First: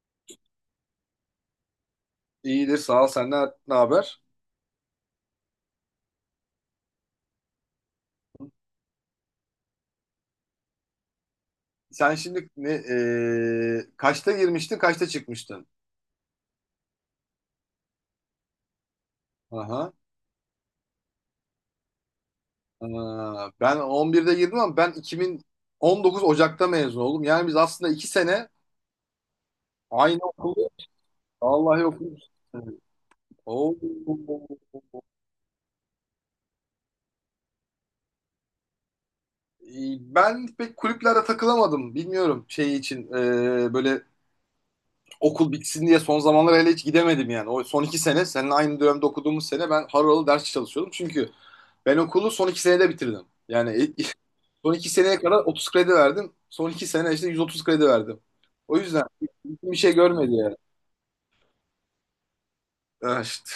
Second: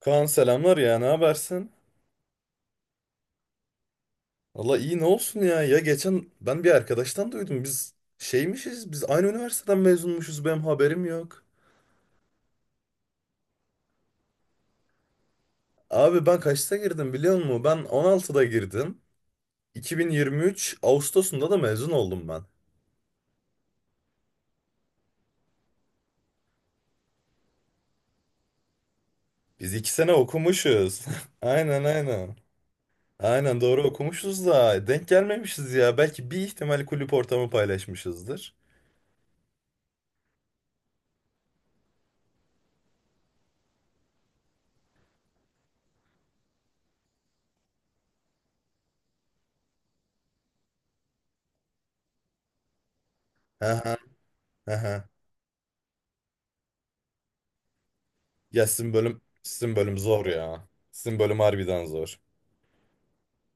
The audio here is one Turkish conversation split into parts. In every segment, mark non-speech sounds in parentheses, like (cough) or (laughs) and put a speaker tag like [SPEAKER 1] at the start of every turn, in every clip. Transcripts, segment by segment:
[SPEAKER 1] Kaan selamlar ya ne habersin?
[SPEAKER 2] İyidir sağ ol. Senden ne haber?
[SPEAKER 1] Valla iyi ne olsun ya geçen ben bir arkadaştan duydum biz aynı üniversiteden mezunmuşuz benim haberim yok.
[SPEAKER 2] Sen şimdi kaçta girmiştin, kaçta çıkmıştın?
[SPEAKER 1] Abi ben kaçta girdim biliyor musun? Ben 16'da girdim.
[SPEAKER 2] Aha.
[SPEAKER 1] 2023 Ağustos'unda da mezun oldum ben.
[SPEAKER 2] Aa, ben 11'de girdim ama ben 2019 Ocak'ta mezun oldum. Yani biz aslında 2 sene
[SPEAKER 1] Biz 2 sene
[SPEAKER 2] aynı okulu
[SPEAKER 1] okumuşuz. (laughs) Aynen
[SPEAKER 2] vallahi okumuşuz.
[SPEAKER 1] aynen. Aynen
[SPEAKER 2] Oo.
[SPEAKER 1] doğru okumuşuz da denk gelmemişiz ya. Belki bir ihtimal kulüp ortamı paylaşmışızdır.
[SPEAKER 2] Ben pek kulüplere takılamadım. Bilmiyorum şey için böyle okul bitsin diye son zamanlar hele hiç gidemedim yani. O son iki sene seninle aynı dönemde okuduğumuz sene ben harıl harıl ders çalışıyordum. Çünkü ben okulu son iki senede bitirdim.
[SPEAKER 1] Hı
[SPEAKER 2] Yani
[SPEAKER 1] hı
[SPEAKER 2] (laughs) son
[SPEAKER 1] hı.
[SPEAKER 2] iki
[SPEAKER 1] Hı.
[SPEAKER 2] seneye kadar 30 kredi verdim. Son iki sene işte 130 kredi verdim.
[SPEAKER 1] Ya
[SPEAKER 2] O
[SPEAKER 1] sizin
[SPEAKER 2] yüzden
[SPEAKER 1] bölüm sizin
[SPEAKER 2] bir şey
[SPEAKER 1] bölüm zor
[SPEAKER 2] görmedi yani.
[SPEAKER 1] ya. Sizin bölüm harbiden zor.
[SPEAKER 2] Ah işte.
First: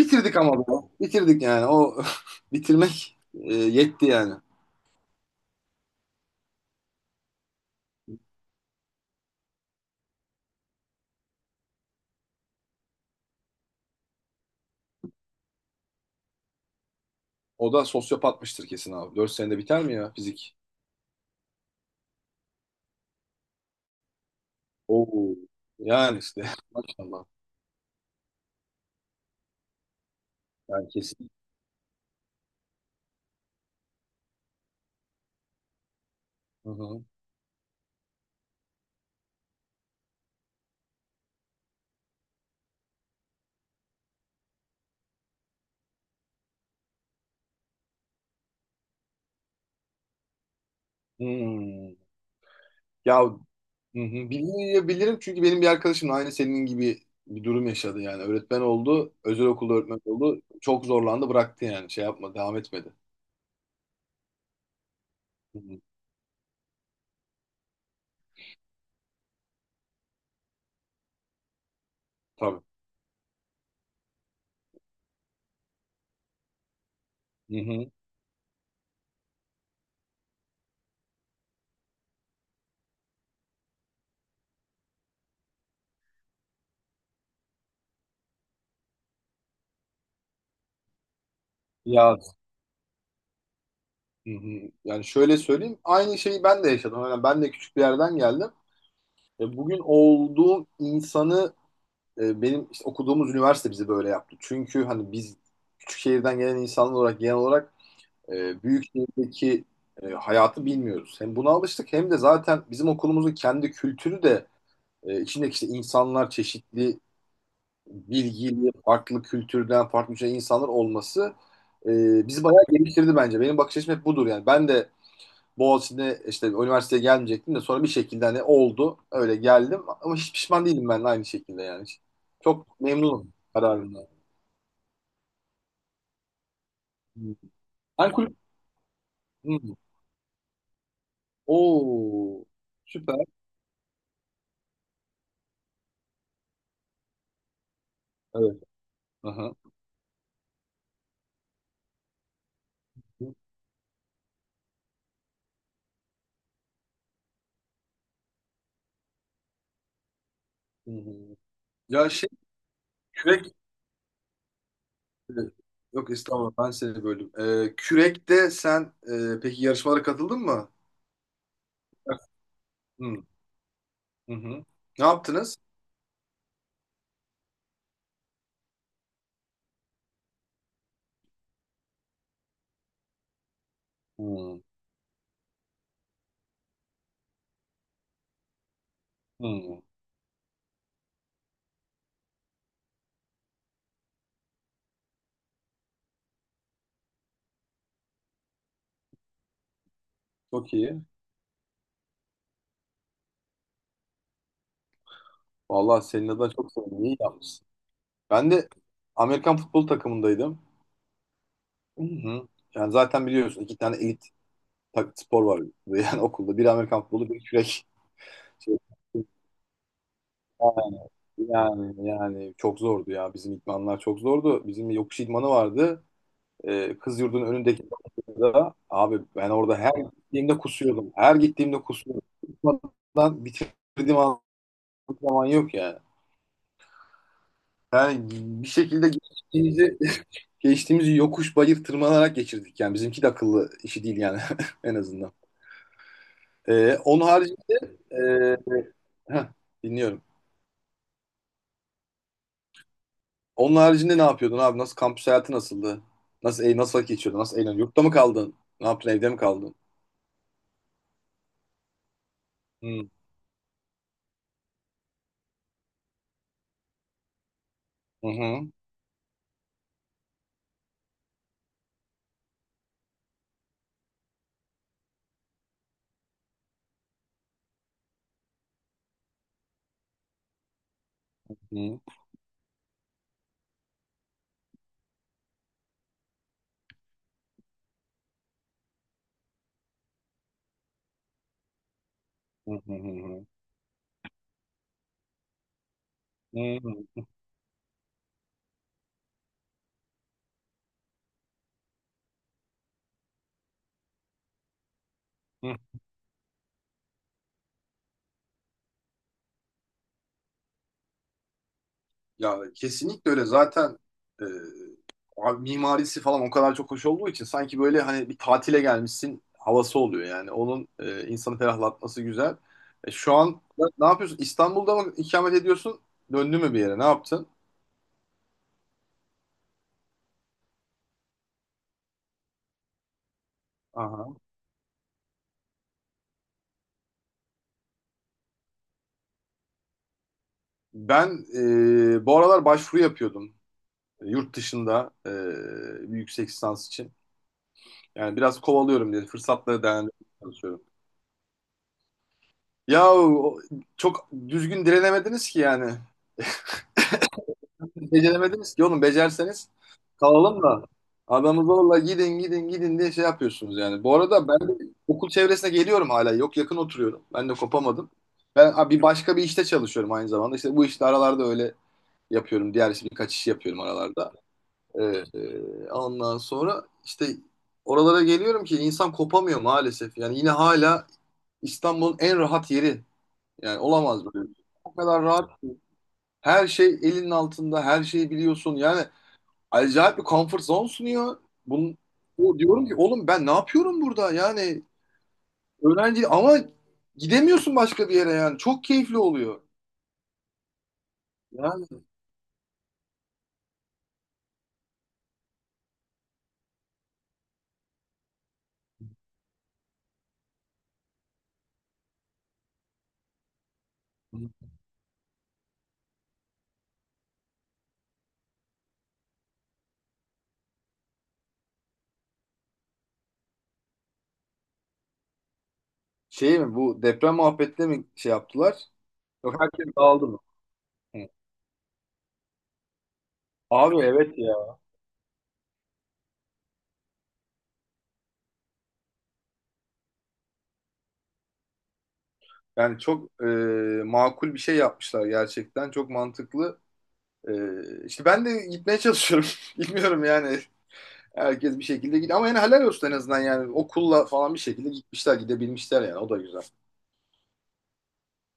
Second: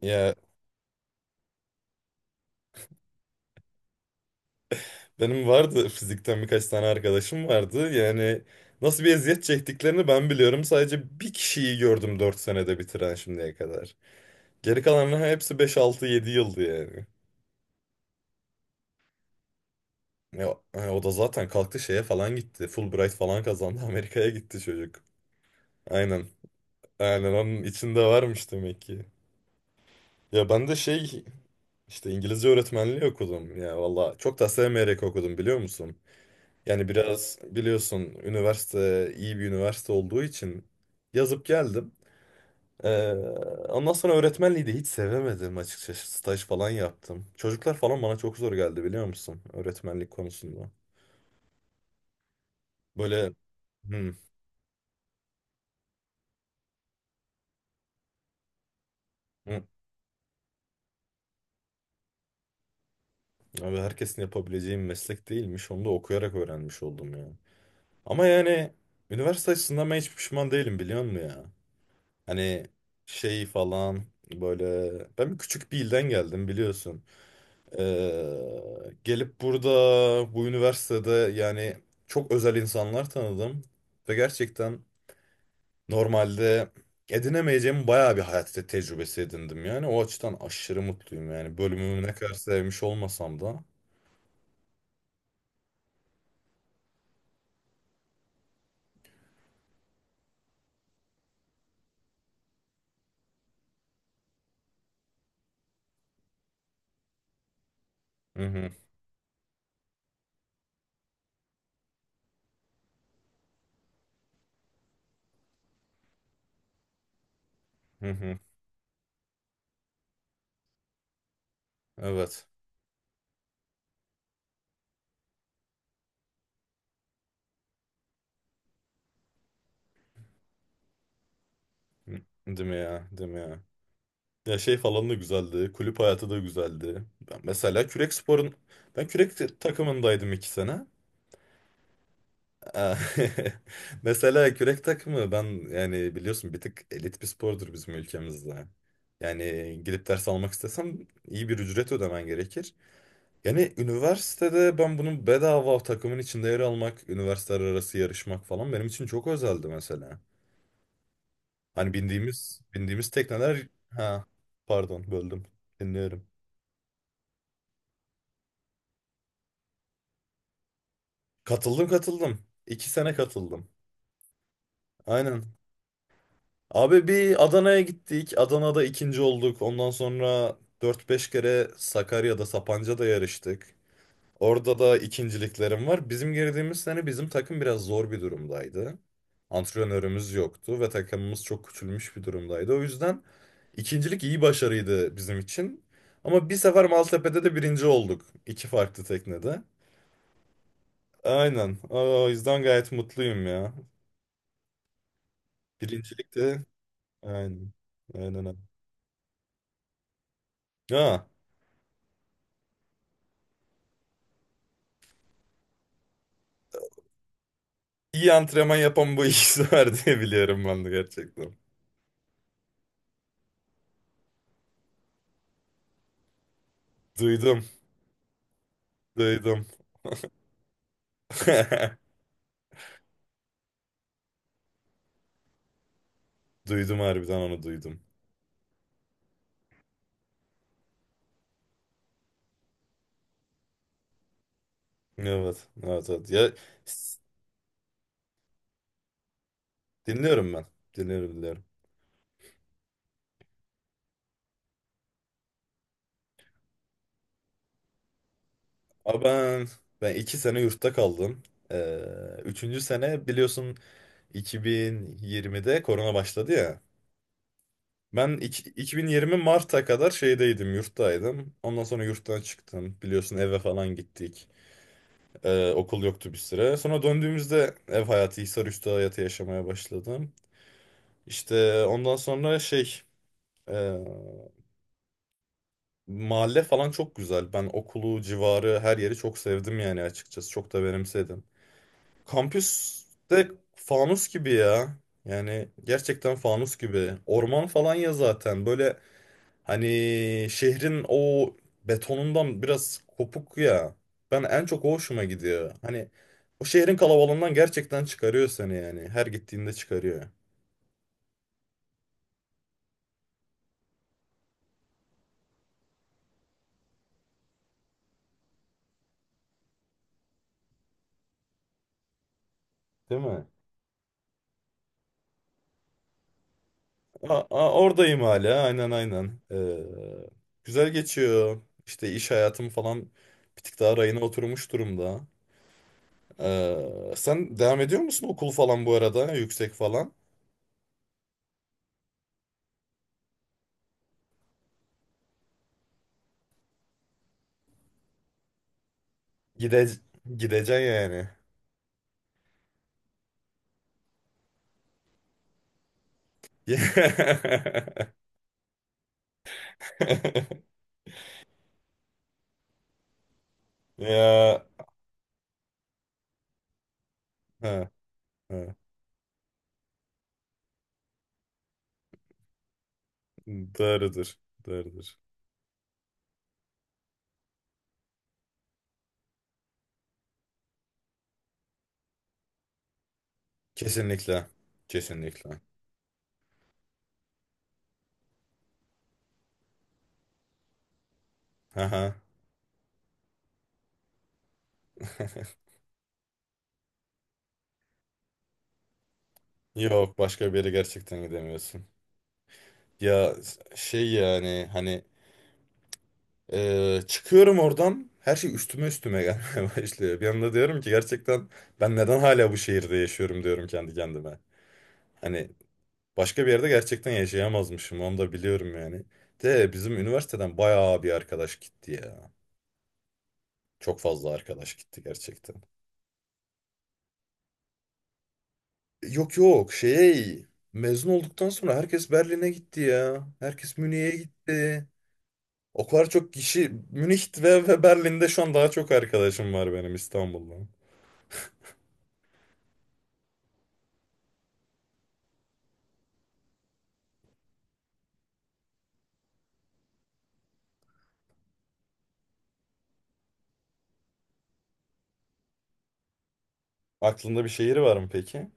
[SPEAKER 1] Ya,
[SPEAKER 2] ama bu. Bitirdik yani. O (laughs) bitirmek yetti yani.
[SPEAKER 1] Benim vardı fizikten birkaç tane arkadaşım vardı. Yani nasıl bir eziyet çektiklerini ben biliyorum. Sadece bir kişiyi gördüm 4 senede bitiren şimdiye kadar. Geri kalanların hepsi beş altı yedi yıldı yani.
[SPEAKER 2] O da sosyopatmıştır kesin abi. 4 senede biter mi ya fizik?
[SPEAKER 1] Ya, hani o da zaten kalktı şeye falan gitti. Fulbright falan kazandı. (laughs) Amerika'ya gitti çocuk.
[SPEAKER 2] Oo. Yani
[SPEAKER 1] Aynen.
[SPEAKER 2] işte. (laughs) Maşallah.
[SPEAKER 1] Aynen onun içinde varmış demek ki. Ya ben de
[SPEAKER 2] Yani kesin.
[SPEAKER 1] işte İngilizce öğretmenliği okudum. Ya valla çok da sevmeyerek okudum biliyor musun?
[SPEAKER 2] Hı
[SPEAKER 1] Yani
[SPEAKER 2] hı.
[SPEAKER 1] biraz biliyorsun üniversite iyi bir üniversite olduğu için yazıp geldim. Ee, ondan sonra öğretmenliği de hiç sevemedim açıkçası. Staj falan yaptım. Çocuklar falan bana çok zor geldi biliyor musun? Öğretmenlik konusunda.
[SPEAKER 2] Hmm. Ya. Hı
[SPEAKER 1] Böyle, hı,
[SPEAKER 2] hı. Bilgiyi bilirim çünkü benim bir arkadaşım aynı senin gibi bir durum yaşadı yani. Öğretmen oldu, özel
[SPEAKER 1] hı,
[SPEAKER 2] okulda öğretmen oldu. Çok zorlandı, bıraktı yani. Şey yapma, devam etmedi.
[SPEAKER 1] abi herkesin yapabileceği bir meslek
[SPEAKER 2] Hı
[SPEAKER 1] değilmiş.
[SPEAKER 2] hı.
[SPEAKER 1] Onu da okuyarak öğrenmiş oldum ya. Ama yani üniversite açısından ben hiç pişman değilim biliyor musun ya?
[SPEAKER 2] Tabii.
[SPEAKER 1] Hani şey falan böyle ben küçük bir ilden geldim biliyorsun.
[SPEAKER 2] Hı hı.
[SPEAKER 1] Gelip burada bu üniversitede yani çok özel insanlar tanıdım ve gerçekten normalde edinemeyeceğim bayağı bir hayat tecrübesi edindim yani o açıdan aşırı mutluyum yani bölümümü ne
[SPEAKER 2] Ya.
[SPEAKER 1] kadar sevmiş olmasam da.
[SPEAKER 2] Hı hı. Yani şöyle söyleyeyim, aynı şeyi ben de yaşadım. Yani ben de küçük bir yerden geldim. Bugün olduğum insanı, benim işte okuduğumuz üniversite bizi böyle yaptı. Çünkü hani biz küçük şehirden gelen insanlar olarak genel olarak
[SPEAKER 1] Hı hı,
[SPEAKER 2] Büyük şehirdeki hayatı bilmiyoruz. Hem buna alıştık hem de zaten bizim okulumuzun kendi kültürü de içindeki işte insanlar çeşitli
[SPEAKER 1] hı hı.
[SPEAKER 2] bilgili, farklı kültürden, farklı şey insanlar olması bizi
[SPEAKER 1] Evet.
[SPEAKER 2] bayağı geliştirdi bence. Benim bakış açım hep budur yani. Ben de Boğaziçi'ne işte üniversiteye gelmeyecektim de sonra bir şekilde hani oldu. Öyle geldim ama hiç pişman değilim ben de aynı şekilde yani.
[SPEAKER 1] Hı. Değil mi
[SPEAKER 2] Çok
[SPEAKER 1] ya? Değil
[SPEAKER 2] memnunum
[SPEAKER 1] mi ya?
[SPEAKER 2] kararımdan.
[SPEAKER 1] Ya şey falan da güzeldi. Kulüp hayatı da güzeldi.
[SPEAKER 2] Hmm.
[SPEAKER 1] Ben mesela
[SPEAKER 2] Sen
[SPEAKER 1] kürek
[SPEAKER 2] kulüp...
[SPEAKER 1] sporun ben kürek
[SPEAKER 2] Hmm.
[SPEAKER 1] takımındaydım 2 sene.
[SPEAKER 2] Oo,
[SPEAKER 1] Aa,
[SPEAKER 2] süper.
[SPEAKER 1] (laughs) mesela kürek takımı, ben yani biliyorsun bir tık elit bir spordur bizim
[SPEAKER 2] Evet.
[SPEAKER 1] ülkemizde. Yani
[SPEAKER 2] Aha.
[SPEAKER 1] gidip ders almak istesem iyi bir ücret ödemen gerekir. Yani üniversitede ben bunun bedava takımın içinde yer almak, üniversiteler arası yarışmak falan benim için çok özeldi mesela.
[SPEAKER 2] Hı hı.
[SPEAKER 1] Hani
[SPEAKER 2] Ya şey
[SPEAKER 1] bindiğimiz
[SPEAKER 2] kürek
[SPEAKER 1] tekneler, ha, pardon
[SPEAKER 2] e,
[SPEAKER 1] böldüm.
[SPEAKER 2] yok
[SPEAKER 1] Dinliyorum.
[SPEAKER 2] estağfurullah ben seni böldüm. Kürekte sen peki yarışmalara katıldın mı?
[SPEAKER 1] Katıldım katıldım. İki
[SPEAKER 2] Hı
[SPEAKER 1] sene
[SPEAKER 2] hı.
[SPEAKER 1] katıldım.
[SPEAKER 2] Hı. Ne
[SPEAKER 1] Aynen.
[SPEAKER 2] yaptınız?
[SPEAKER 1] Abi bir Adana'ya gittik. Adana'da ikinci olduk. Ondan sonra dört beş kere Sakarya'da, Sapanca'da yarıştık.
[SPEAKER 2] Hı
[SPEAKER 1] Orada da ikinciliklerim var. Bizim girdiğimiz sene bizim takım biraz zor bir durumdaydı.
[SPEAKER 2] hı.
[SPEAKER 1] Antrenörümüz yoktu ve takımımız çok küçülmüş bir durumdaydı. O yüzden ikincilik iyi başarıydı bizim için. Ama bir sefer Maltepe'de de birinci olduk. 2 farklı teknede.
[SPEAKER 2] Çok iyi.
[SPEAKER 1] Aynen. O yüzden gayet mutluyum ya.
[SPEAKER 2] Vallahi senin
[SPEAKER 1] Birincilik
[SPEAKER 2] adına
[SPEAKER 1] de
[SPEAKER 2] çok sevindim. İyi yapmışsın.
[SPEAKER 1] aynen. Aynen,
[SPEAKER 2] Ben
[SPEAKER 1] abi.
[SPEAKER 2] de Amerikan futbol takımındaydım.
[SPEAKER 1] Ha.
[SPEAKER 2] Hı hı. Yani zaten biliyorsun iki tane elit spor var burada. (laughs) Yani okulda. Biri Amerikan futbolu, biri kürek.
[SPEAKER 1] İyi antrenman
[SPEAKER 2] Şey,
[SPEAKER 1] yapan bu ikisi var diye biliyorum ben de gerçekten.
[SPEAKER 2] yani çok zordu ya. Bizim idmanlar çok zordu. Bizim yokuş idmanı vardı. Kız yurdunun
[SPEAKER 1] Duydum,
[SPEAKER 2] önündeki da abi ben
[SPEAKER 1] duydum.
[SPEAKER 2] orada her gittiğimde kusuyordum. Her gittiğimde
[SPEAKER 1] (laughs)
[SPEAKER 2] kusuyordum. Kusmadan bitirdiğim zaman yok yani.
[SPEAKER 1] Duydum harbiden, onu duydum.
[SPEAKER 2] Yani bir şekilde geçtiğimizi, (laughs) geçtiğimizi yokuş bayır tırmanarak geçirdik. Yani bizimki de akıllı işi değil yani (laughs) en azından.
[SPEAKER 1] Evet, evet, evet. Ya,
[SPEAKER 2] Ee,
[SPEAKER 1] s-
[SPEAKER 2] onun haricinde e, heh, dinliyorum.
[SPEAKER 1] dinliyorum ben. Dinliyorum, dinliyorum.
[SPEAKER 2] Onun haricinde ne yapıyordun abi? Nasıl kampüs hayatı nasıldı? Nasıl vakit geçiyordun? Nasıl eğleniyordun? Yurtta mı kaldın? Ne yaptın?
[SPEAKER 1] Ama
[SPEAKER 2] Evde mi
[SPEAKER 1] ben,
[SPEAKER 2] kaldın?
[SPEAKER 1] ben 2 sene yurtta kaldım. Ee, üçüncü
[SPEAKER 2] Hı
[SPEAKER 1] sene biliyorsun 2020'de korona başladı ya.
[SPEAKER 2] hı
[SPEAKER 1] Ben
[SPEAKER 2] hı
[SPEAKER 1] 2020 Mart'a kadar şeydeydim, yurttaydım. Ondan sonra yurttan çıktım. Biliyorsun eve falan gittik. Okul yoktu bir süre. Sonra döndüğümüzde ev hayatı, Hisarüstü hayatı yaşamaya başladım. İşte
[SPEAKER 2] hı
[SPEAKER 1] ondan sonra e, mahalle falan çok güzel. Ben okulu, civarı, her yeri çok sevdim yani açıkçası. Çok da benimsedim. Kampüs
[SPEAKER 2] hı
[SPEAKER 1] de fanus gibi ya. Yani gerçekten
[SPEAKER 2] hı
[SPEAKER 1] fanus gibi.
[SPEAKER 2] hı
[SPEAKER 1] Orman falan ya zaten. Böyle, hani şehrin o betonundan biraz kopuk ya. Ben en çok o hoşuma gidiyor.
[SPEAKER 2] hı.
[SPEAKER 1] Hani o şehrin kalabalığından gerçekten çıkarıyor seni yani. Her gittiğinde çıkarıyor.
[SPEAKER 2] Ya kesinlikle öyle. Zaten e, abi mimarisi falan o kadar çok hoş olduğu için sanki böyle hani bir tatile gelmişsin havası oluyor yani. Onun insanı ferahlatması güzel. E,
[SPEAKER 1] Değil
[SPEAKER 2] şu
[SPEAKER 1] mi?
[SPEAKER 2] an ne yapıyorsun? İstanbul'da mı ikamet ediyorsun? Döndün mü bir yere? Ne
[SPEAKER 1] A-
[SPEAKER 2] yaptın?
[SPEAKER 1] a- oradayım hala. Aynen aynen. Güzel geçiyor. İşte iş hayatım falan bir tık daha rayına
[SPEAKER 2] Aha.
[SPEAKER 1] oturmuş durumda. Sen devam ediyor musun okul falan bu arada? Yüksek falan.
[SPEAKER 2] Ben bu aralar başvuru yapıyordum yurt dışında bir yüksek lisans için. Yani biraz kovalıyorum diye fırsatları
[SPEAKER 1] Gide
[SPEAKER 2] değerlendirmeye
[SPEAKER 1] gideceksin
[SPEAKER 2] çalışıyorum.
[SPEAKER 1] yani.
[SPEAKER 2] Ya çok düzgün direnemediniz ki yani.
[SPEAKER 1] (laughs)
[SPEAKER 2] Beceremediniz ki oğlum. Becerseniz kalalım da. Adamı zorla gidin gidin gidin diye şey yapıyorsunuz yani. Bu arada
[SPEAKER 1] Ya.
[SPEAKER 2] ben de okul çevresine geliyorum hala. Yok yakın oturuyorum. Ben de
[SPEAKER 1] He.
[SPEAKER 2] kopamadım. Ben
[SPEAKER 1] Ha,
[SPEAKER 2] bir başka bir işte çalışıyorum aynı zamanda. İşte bu işte aralarda öyle yapıyorum. Diğer iş, birkaç iş yapıyorum aralarda.
[SPEAKER 1] doğrudur.
[SPEAKER 2] Ee,
[SPEAKER 1] Doğrudur.
[SPEAKER 2] ondan sonra işte oralara geliyorum ki insan kopamıyor maalesef. Yani yine hala İstanbul'un en rahat yeri. Yani olamaz
[SPEAKER 1] Kesinlikle.
[SPEAKER 2] böyle. O kadar rahat.
[SPEAKER 1] Kesinlikle.
[SPEAKER 2] Her şey elinin altında. Her şeyi biliyorsun. Yani acayip bir comfort zone sunuyor. Bunun,
[SPEAKER 1] Haha.
[SPEAKER 2] o diyorum ki oğlum ben ne yapıyorum burada? Yani
[SPEAKER 1] (laughs)
[SPEAKER 2] öğrenci ama gidemiyorsun başka bir yere yani. Çok keyifli oluyor.
[SPEAKER 1] Yok, başka bir yere gerçekten gidemiyorsun.
[SPEAKER 2] Yani
[SPEAKER 1] Ya şey yani hani çıkıyorum oradan her şey üstüme üstüme gelmeye (laughs) başlıyor. Bir anda diyorum ki gerçekten ben neden hala bu şehirde yaşıyorum diyorum kendi kendime. Hani başka bir yerde gerçekten yaşayamazmışım, onu da biliyorum yani. De bizim üniversiteden bayağı bir arkadaş gitti ya. Çok fazla arkadaş gitti gerçekten.
[SPEAKER 2] şey mi bu deprem muhabbetle mi şey yaptılar?
[SPEAKER 1] Yok
[SPEAKER 2] Yok
[SPEAKER 1] yok,
[SPEAKER 2] herkes dağıldı mı?
[SPEAKER 1] mezun
[SPEAKER 2] Hı.
[SPEAKER 1] olduktan sonra herkes Berlin'e gitti ya. Herkes
[SPEAKER 2] Abi
[SPEAKER 1] Münih'e
[SPEAKER 2] evet ya.
[SPEAKER 1] gitti. O kadar çok kişi Münih ve Berlin'de, şu an daha çok arkadaşım var benim İstanbul'dan.
[SPEAKER 2] Yani çok makul bir şey yapmışlar gerçekten. Çok mantıklı. E, işte ben de gitmeye çalışıyorum. (laughs) Bilmiyorum yani. Herkes bir şekilde gidiyor. Ama yani helal olsun en azından yani. Okulla falan bir şekilde gitmişler, gidebilmişler yani. O da güzel.
[SPEAKER 1] Aklında bir şehir var mı peki?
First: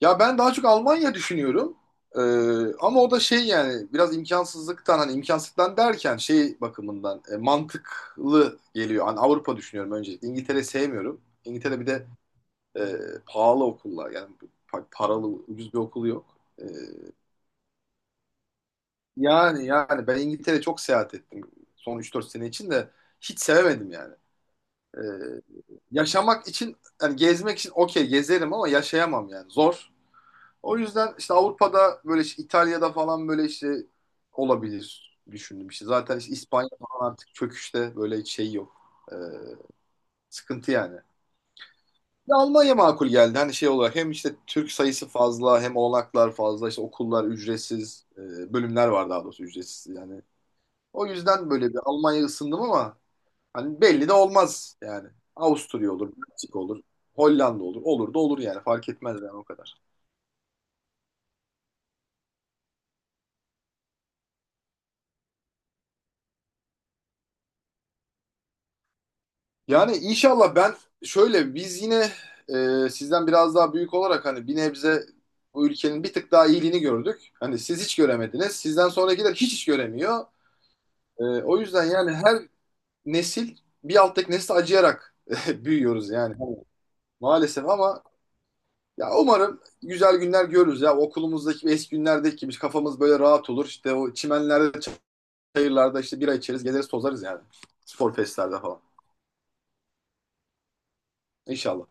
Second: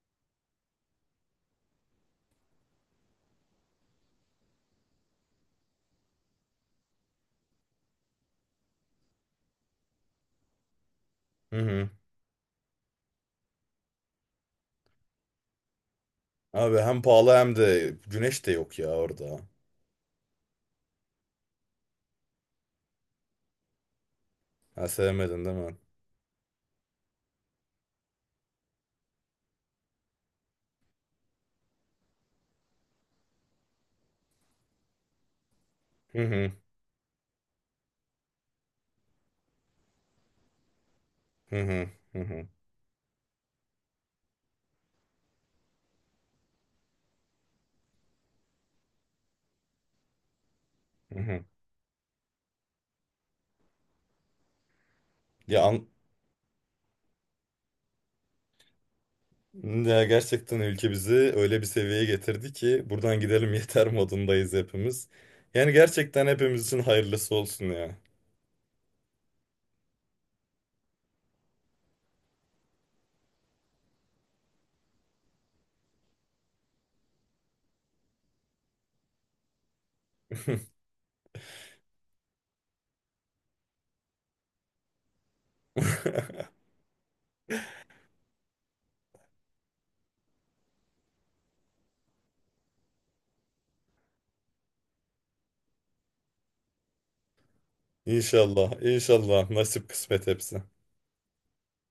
[SPEAKER 2] Ya ben daha çok Almanya düşünüyorum. Ee, Ama o da şey yani biraz imkansızlıktan hani imkansızlıktan derken şey bakımından mantıklı geliyor. Hani Avrupa düşünüyorum öncelikle. İngiltere sevmiyorum.
[SPEAKER 1] Hı
[SPEAKER 2] İngiltere bir
[SPEAKER 1] hı.
[SPEAKER 2] de e, pahalı okullar yani paralı ucuz bir okul yok. Ee,
[SPEAKER 1] Abi hem pahalı hem de güneş de yok ya orada.
[SPEAKER 2] yani ben İngiltere çok seyahat ettim son üç dört sene için de hiç sevemedim yani.
[SPEAKER 1] Ha,
[SPEAKER 2] Ee,
[SPEAKER 1] sevmedin değil mi?
[SPEAKER 2] Yaşamak için yani gezmek için okey gezerim ama yaşayamam yani zor. O yüzden işte Avrupa'da böyle işte İtalya'da falan böyle işte olabilir düşündüm işte.
[SPEAKER 1] Hı
[SPEAKER 2] Zaten işte
[SPEAKER 1] hı.
[SPEAKER 2] İspanya falan artık çöküşte böyle hiç şey yok. Ee, Sıkıntı yani.
[SPEAKER 1] Hı hı. Hı
[SPEAKER 2] Ya
[SPEAKER 1] hı.
[SPEAKER 2] Almanya makul geldi. Hani şey olarak hem işte Türk sayısı fazla hem olanaklar fazla işte okullar ücretsiz bölümler var daha doğrusu ücretsiz yani. O
[SPEAKER 1] Hı hı.
[SPEAKER 2] yüzden böyle bir Almanya ısındım ama hani belli de olmaz yani.
[SPEAKER 1] Ya,
[SPEAKER 2] Avusturya olur, Meksika olur, Hollanda olur. Olur da olur yani fark etmez yani o kadar.
[SPEAKER 1] gerçekten ülke bizi öyle bir seviyeye getirdi ki buradan gidelim (laughs) yeter modundayız hepimiz. Yani gerçekten hepimiz için hayırlısı olsun ya.
[SPEAKER 2] Yani inşallah ben şöyle biz yine sizden biraz daha büyük olarak hani bir nebze bu ülkenin bir tık daha iyiliğini gördük. Hani siz hiç göremediniz. Sizden sonrakiler hiç hiç göremiyor. O yüzden yani her nesil bir alttaki nesle acıyarak (laughs) büyüyoruz yani
[SPEAKER 1] (laughs)
[SPEAKER 2] maalesef ama ya umarım güzel günler görürüz ya okulumuzdaki eski günlerdeki gibi kafamız böyle rahat olur. İşte o çimenlerde, çayırlarda işte bira içeriz, gezeriz, tozarız yani. Spor festlerde falan.
[SPEAKER 1] İnşallah, inşallah. Nasip kısmet hepsi.
[SPEAKER 2] İnşallah.